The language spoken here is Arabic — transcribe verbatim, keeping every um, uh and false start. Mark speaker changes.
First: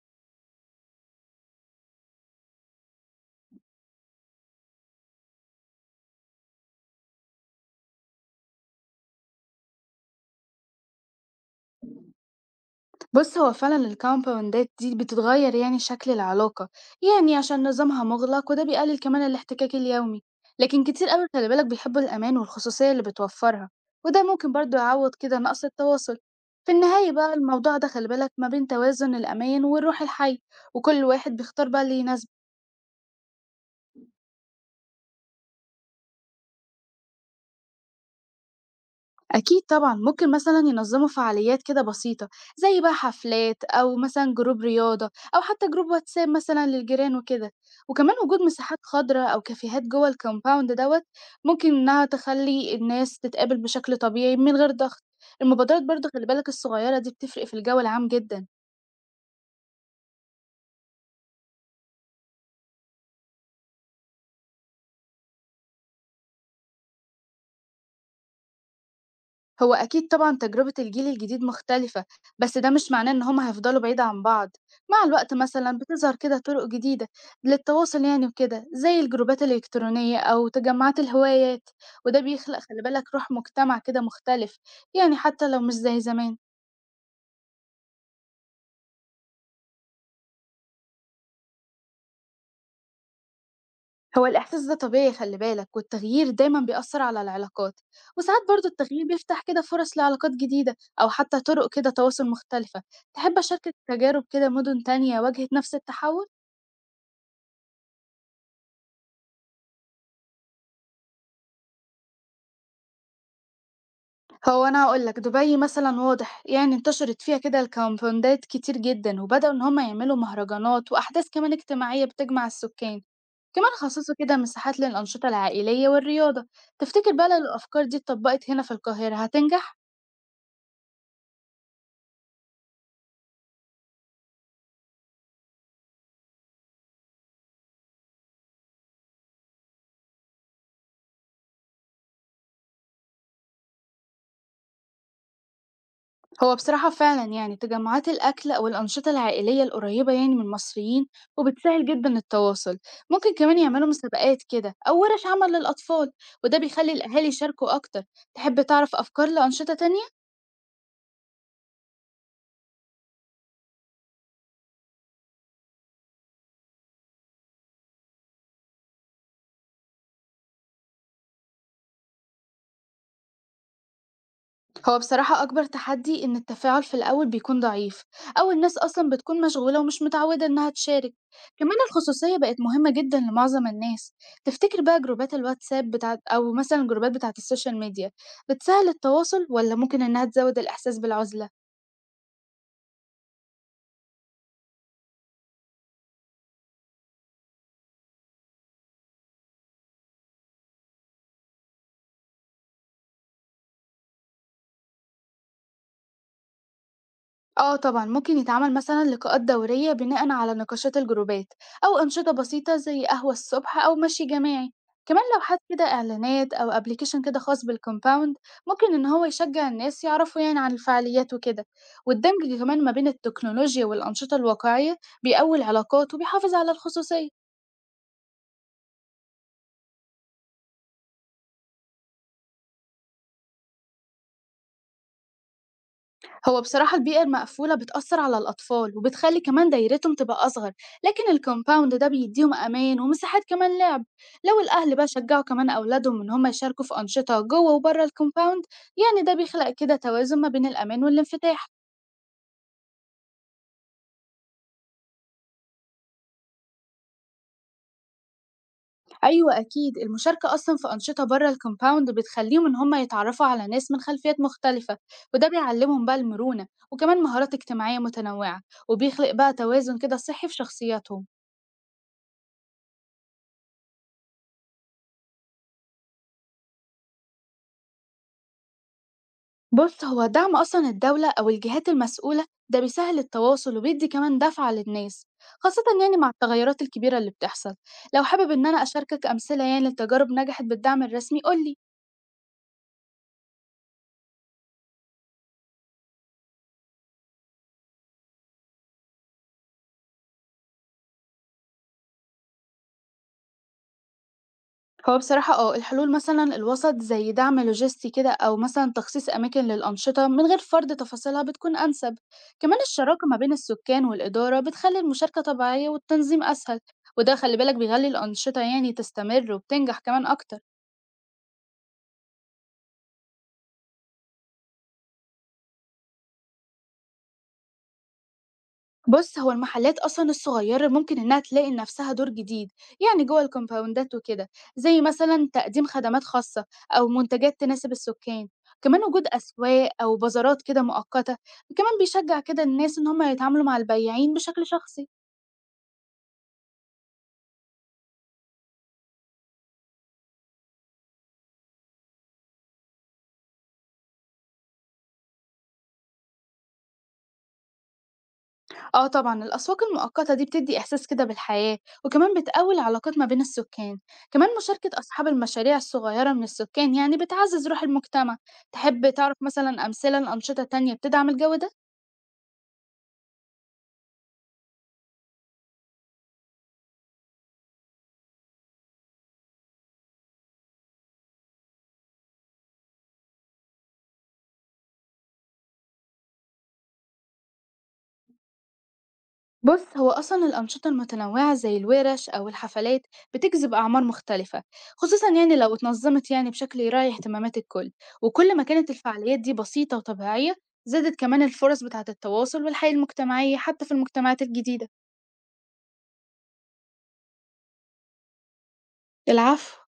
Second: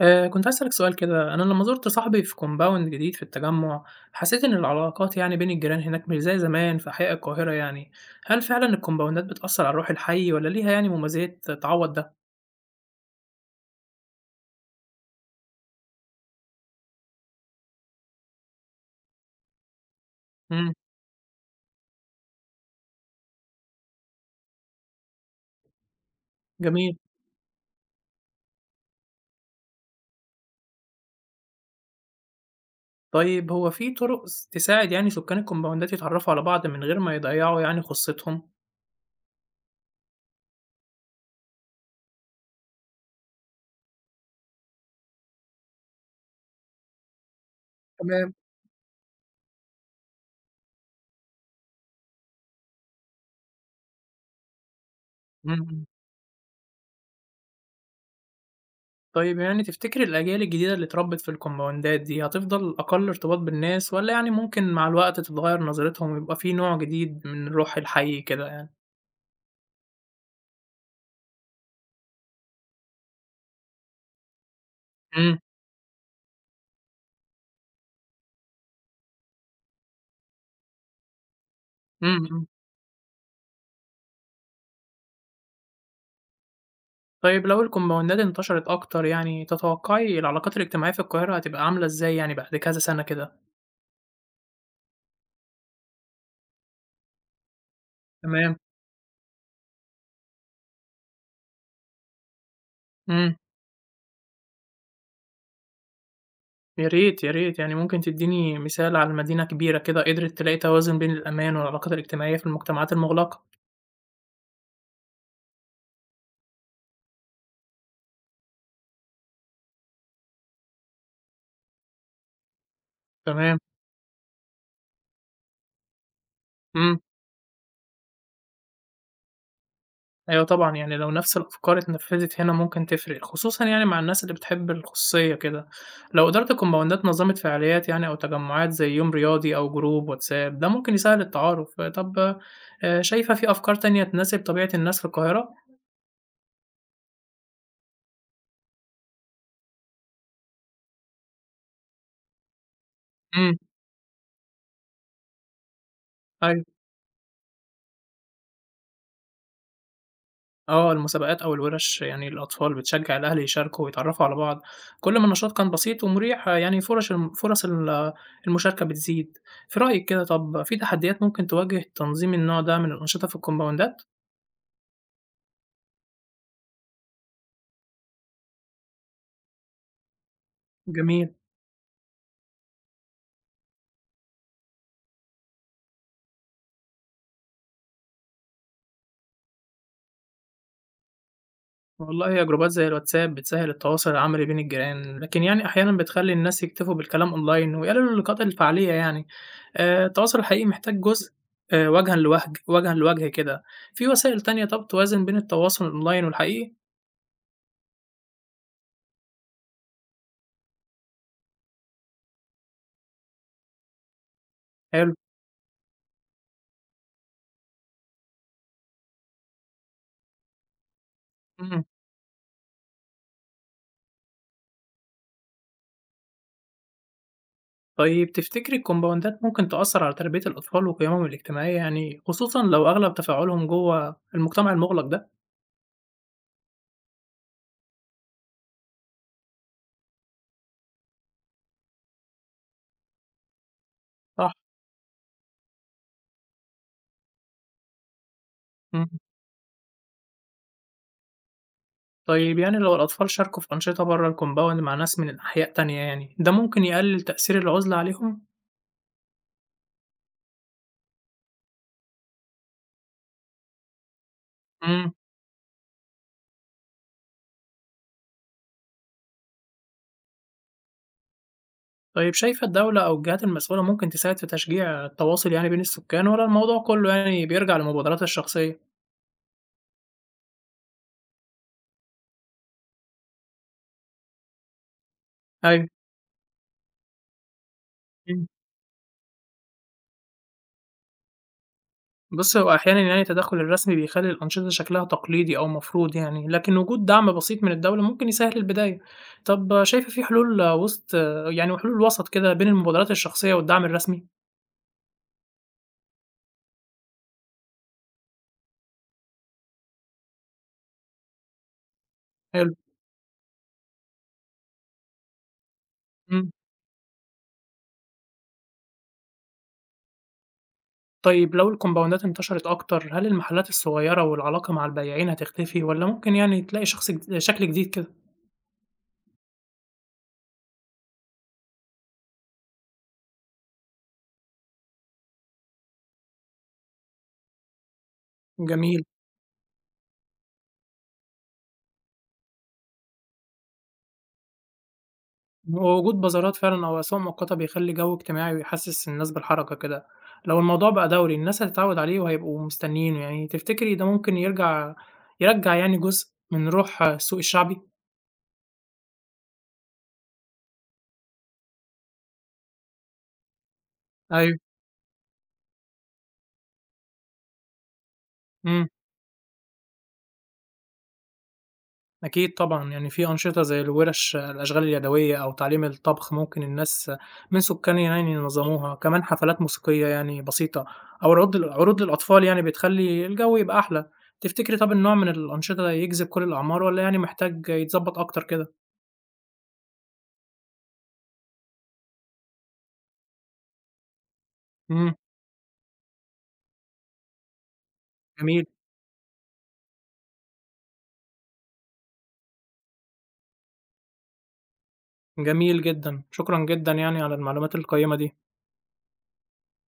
Speaker 1: آآ، كنت عايز أسألك سؤال كده، أنا لمّا زُرت صاحبي في compound جديد في التجمُّع، حسيت إن العلاقات يعني بين الجيران هناك مش زي زمان في أحياء القاهرة يعني، هل فعلًا الكومباوندات بتأثّر على روح الحي والّا ليها يعني مميزات تعوّض ده؟
Speaker 2: بُص، هو فعلًا الكومباوندات دي بتتغيّر يعني شكل العلاقة، يعني عشان نظامها مُغلق وده بيقلل كمان الاحتكاك اليومي،
Speaker 1: إمم،
Speaker 2: لكن كتير أوي خلي بالك بيحبّوا الأمان والخصوصية اللي بتوفّرها، وده ممكن برضه يعوّض كده نقص التواصل. في
Speaker 1: جميل،
Speaker 2: النهاية بقى الموضوع ده خلي بالك ما بين توازن الأمان والروح الحية، وكل واحد بيختار بقى اللي يناسبه.
Speaker 1: طيب هو في طُرق س تساعد يعني سكان الكومباوندات يتعرّفوا على بعض من غير ما يضيّعوا يعني خُصّتهم؟
Speaker 2: أكيد طبعًا، ممكن مثلًا ينظموا فعاليات كده بسيطة، زي بقى حفلات أو مثلًا جروب رياضة أو حتى جروب واتساب مثلًا للجيران وكده، وكمان
Speaker 1: تمام،
Speaker 2: وجود مساحات خضراء أو كافيهات جوه الكومباوند دوّة ممكن إنها تخلّي الناس تتقابل بشكل طبيعي من غير ضغط،
Speaker 1: إمم،
Speaker 2: المبادرات
Speaker 1: إمم،
Speaker 2: برضه خلّي بالك الصغيرة دي بتفرق في الجو العام جدًا.
Speaker 1: طيب يعني تفتكر الأجيال الجديدة اللي اتربّت في الكومباوندات دي هتفضل أقَل ارتباط بالناس والّا يعني ممكن مع الوقت تتغيّر نظرتهم ويبقى في نوع جديد من روح الحي كده يعني؟
Speaker 2: هو أكيد طبعًا تجربة الجيل الجديد مختلفة، بس ده مش معناه إن هم هيفضلوا بعيد عن بعض، مع الوقت
Speaker 1: إمم،
Speaker 2: مثلًا بتظهر كده طرق جديدة للتواصل يعني وكده، زي الجروبات الإلكترونية أو تجمعات الهوايات، وده
Speaker 1: إمم، إمم.
Speaker 2: بيخلق خلي بالك روح مجتمع كده مختلف، يعني حتى لو مش زي زمان.
Speaker 1: طيب لو الكومباوندات انتشرت أكتر يعني، تتوقعي العلاقات الاجتماعية في القاهرة هتبقى عاملة إزاي يعني بعد كذا سنة كده؟
Speaker 2: هو الإحساس ده طبيعي خلي بالك، والتغيير دايمًا بيأثر على العلاقات، وساعات
Speaker 1: تمام،
Speaker 2: برضه التغيير بيفتح كده فرص لعلاقات جديدة أو حتى طرق كده تواصل مختلفة.
Speaker 1: إمم.
Speaker 2: تحب أشاركك تجارب كده مدن تانية واجهت نفس التحول؟
Speaker 1: يا ريت، يا ريت. يعني ممكن تدّيني مثال على مدينة كبيرة كده قدرت تلاقي توازن بين الأمان والعلاقات الاجتماعية في المجتمعات المُغلقة؟
Speaker 2: هو أنا هاقول لك، دبي مثلًا واضح يعني انتشرت فيها كده الكامباوندات كتير جدًا، وبدأوا إن هم يعملوا مهرجانات وأحداث كمان اجتماعية بتجمع السكان،
Speaker 1: تمام،
Speaker 2: كمان خصصوا كده مساحات للأنشطة العائلية والرياضة،
Speaker 1: إمم.
Speaker 2: تفتكر بقى لو الأفكار دي اتطبقت هنا في القاهرة هتنجح؟
Speaker 1: أيوه طبعًا، يعني لو نفس الأفكار اتنفّذت هنا ممكن تفرق، خصوصًا يعني مع الناس اللي بتحب الخصوصية كده. لو إدارة الكومباوندات نظّمت فعاليات يعني أو تجمعات زي يوم رياضي أو جروب واتساب، ده ممكن يسهّل التعارف. طب آآ شايفة في أفكار تانية تناسب طبيعة الناس في القاهرة؟
Speaker 2: هو بصراحة فعلًا يعني تجمعات الأكل أو الأنشطة العائلية القريبة يعني من المصريين وبتسهل جدًا التواصل، ممكن
Speaker 1: إمم،
Speaker 2: كمان يعملوا مسابقات كده أو ورش عمل للأطفال، وده
Speaker 1: أيوه.
Speaker 2: بيخلي الأهالي يشاركوا أكتر، تحب تعرف أفكار لأنشطة تانية؟
Speaker 1: آه، المسابقات أو الوِرَش يعني للأطفال بتشجّع الأهل يشاركوا ويتعرّفوا على بعض. كل ما النشاط كان بسيط ومريح، آه، يعني فرش الم فرص ال المشاركة بتزيد. في رأيِك كده طب في تحديات ممكن تواجه تنظيم النوع ده من الأنشطة في الكومباوندات؟
Speaker 2: هو بصراحة أكبر تحدي إن التفاعل في الأول بيكون ضعيف أو الناس أصلا بتكون مشغولة ومش متعودة إنها تشارك،
Speaker 1: جميل.
Speaker 2: كمان الخصوصية بقت مهمة جدا لمعظم الناس. تفتكر بقى جروبات الواتساب بتاعت أو مثلا الجروبات بتاعت السوشيال ميديا بتسهل التواصل ولا ممكن إنها تزود الإحساس بالعزلة؟
Speaker 1: والله هي جروبات زي الواتساب بتسهّل التواصل العملي بين الجيران، لكن يعني أحيانًا بتخلّي الناس يكتفوا بالكلام أونلاين ويقللوا اللقاءات الفعلية يعني. آآ التواصل الحقيقي محتاج جزء آآ وجهًا لوجه وجهًا لوجه كده، في وسائل تانية طَب توازن بين التواصل الأونلاين والحقيقي؟
Speaker 2: آه طبعًا، ممكن يتعمل مثلًا لقاءات دورية بناءً على نقاشات الجروبات، أو أنشطة بسيطة زي قهوة الصبح أو مشي جماعي،
Speaker 1: حلو،
Speaker 2: كمان لو حط كده إعلانات أو application كده خاص بالcompound ممكن إن هو يشجع الناس يعرفوا يعني عن الفعاليات وكده،
Speaker 1: إمم.
Speaker 2: والدمج كمان ما بين التكنولوجيا والأنشطة الواقعية بيقوي العلاقات وبيحافظ على الخصوصية.
Speaker 1: طيب تفتكري الكومباوندات ممكن تأثّر على تربية الأطفال وقيمهم الاجتماعية يعني، خصوصًا لو أغلب تفاعلهم جوّه المجتمع المُغلق ده؟
Speaker 2: هو بصراحة البيئة المقفولة بتأثر على الأطفال وبتخلي كمان دايرتهم تبقى أصغر، لكن الكومباوند ده بيديهم أمان ومساحات كمان لعب.
Speaker 1: صح،
Speaker 2: لو الأهل بقى شجعوا كمان أولادهم إن هم يشاركوا في أنشطة جوه وبره الكومباوند،
Speaker 1: إمم.
Speaker 2: يعني ده بيخلق كده توازن ما بين الأمان والانفتاح.
Speaker 1: طيب يعني لو الأطفال شاركوا في أنشطة بره الكومباوند مع ناس من أحياء تانية يعني ده ممكن يقلل تأثير العزلة عليهم؟
Speaker 2: أيوة أكيد المشاركة أصلا في أنشطة بره الكومباوند بتخليهم إن هم يتعرفوا على ناس من خلفيات مختلفة،
Speaker 1: امم.
Speaker 2: وده بيعلمهم بقى المرونة وكمان مهارات اجتماعية متنوعة، وبيخلق بقى توازن كده صحي في شخصياتهم.
Speaker 1: طيب شايفة الدولة أو الجهات المسؤولة ممكن تساعد في تشجيع التواصل يعني بين السكان ولا الموضوع كله يعني بيرجع للمبادرات الشخصية؟
Speaker 2: بص، هو دعم أصلا الدولة أو الجهات المسؤولة ده بيسهل التواصل وبيدي كمان دفعة للناس، خاصة
Speaker 1: أيوه،
Speaker 2: يعني مع التغيرات الكبيرة اللي بتحصل. لو
Speaker 1: مم.
Speaker 2: حابب إن أنا أشاركك أمثلة يعني لتجارب نجحت بالدعم الرسمي قولي.
Speaker 1: بص هو أحيانا يعني التدخل الرسمي بيخلي الأنشطة شكلها تقليدي أو مفروض يعني لكن وجود دعم بسيط من الدولة ممكن يسهل البداية. طب شايفة في حلول وسط، يعني حلول وسط كده بين المبادرات الشخصية والدعم الرسمي؟
Speaker 2: هو بصراحة اه الحلول مثلا الوسط زي دعم لوجستي كده أو مثلا تخصيص أماكن للأنشطة من غير فرض تفاصيلها بتكون أنسب،
Speaker 1: حلو،
Speaker 2: كمان الشراكة ما بين السكان والإدارة بتخلي المشاركة طبيعية والتنظيم
Speaker 1: مم.
Speaker 2: أسهل، وده خلي بالك بيخلي الأنشطة يعني تستمر وبتنجح كمان أكتر.
Speaker 1: طيب لو الكومباوندات انتشرت أكتر، هل المحلات الصغيرة والعلاقة مع البياعين هتختفي والّا ممكن يعني تلاقي شخص جد شكل جديد كده؟
Speaker 2: بُص، هو المحلات أصلًا الصغيّرة ممكن إنّها تلاقي لنفسها دور جديد، يعني جوّه الكومباوندات وكده، زي مثلًا تقديم خدمات خاصة أو منتجات تناسب السكان،
Speaker 1: جميل،
Speaker 2: كمان وجود أسواق أو بازارات كده مؤقتة، وكمان بيشجّع كده الناس إن هُم يتعاملوا مع البياعين بشكل شخصي.
Speaker 1: ووجود بازارات فعلًا أو أسواق مؤقتة بيخلّي جو اجتماعي ويحسّس الناس بالحركة كده، لو الموضوع بقى دوري الناس هتتعوّد عليه وهيبقوا مستنيينه يعني، تفتكري ده ممكن يرجع يرجّع يعني جزء من روح، آه، السوق الشعبي؟
Speaker 2: آه طبعًا، الأسواق المؤقتة دي بتدّي إحساس كده بالحياة، وكمان بتقوي العلاقات ما بين السكان، كمان
Speaker 1: أيوه،
Speaker 2: مشاركة أصحاب المشاريع الصغيّرة من السكان يعني بتعزّز روح المجتمع.
Speaker 1: إمم.
Speaker 2: تحب تعرف مثلًا أمثلة لأنشطة تانية بتدعم الجو ده؟
Speaker 1: أكيد طبعًا، يعني في أنشطة زي الورش الأشغال اليدوية أو تعليم الطبخ ممكن الناس من سكانها يعني ينظموها، كمان حفلات موسيقية يعني بسيطة أو عروض عروض للأطفال يعني بتخلّي الجو يبقى أحلى. تفتكري طَب النوع من الأنشطة ده يجذب كل الأعمار والّا يعني محتاج يتضبط أكتر كده؟
Speaker 2: بص هو أصلا الأنشطة المتنوعة زي الورش أو الحفلات بتجذب أعمار مختلفة،
Speaker 1: إمم،
Speaker 2: خصوصا يعني لو اتنظمت يعني بشكل يراعي اهتمامات الكل، وكل ما
Speaker 1: جميل،
Speaker 2: كانت الفعاليات دي بسيطة وطبيعية زادت كمان الفرص بتاعة التواصل والحياة المجتمعية حتى في المجتمعات الجديدة.
Speaker 1: جميل جدًا، شكرًا جدًا يعني على المعلومات القيّمة دي.
Speaker 2: العفو.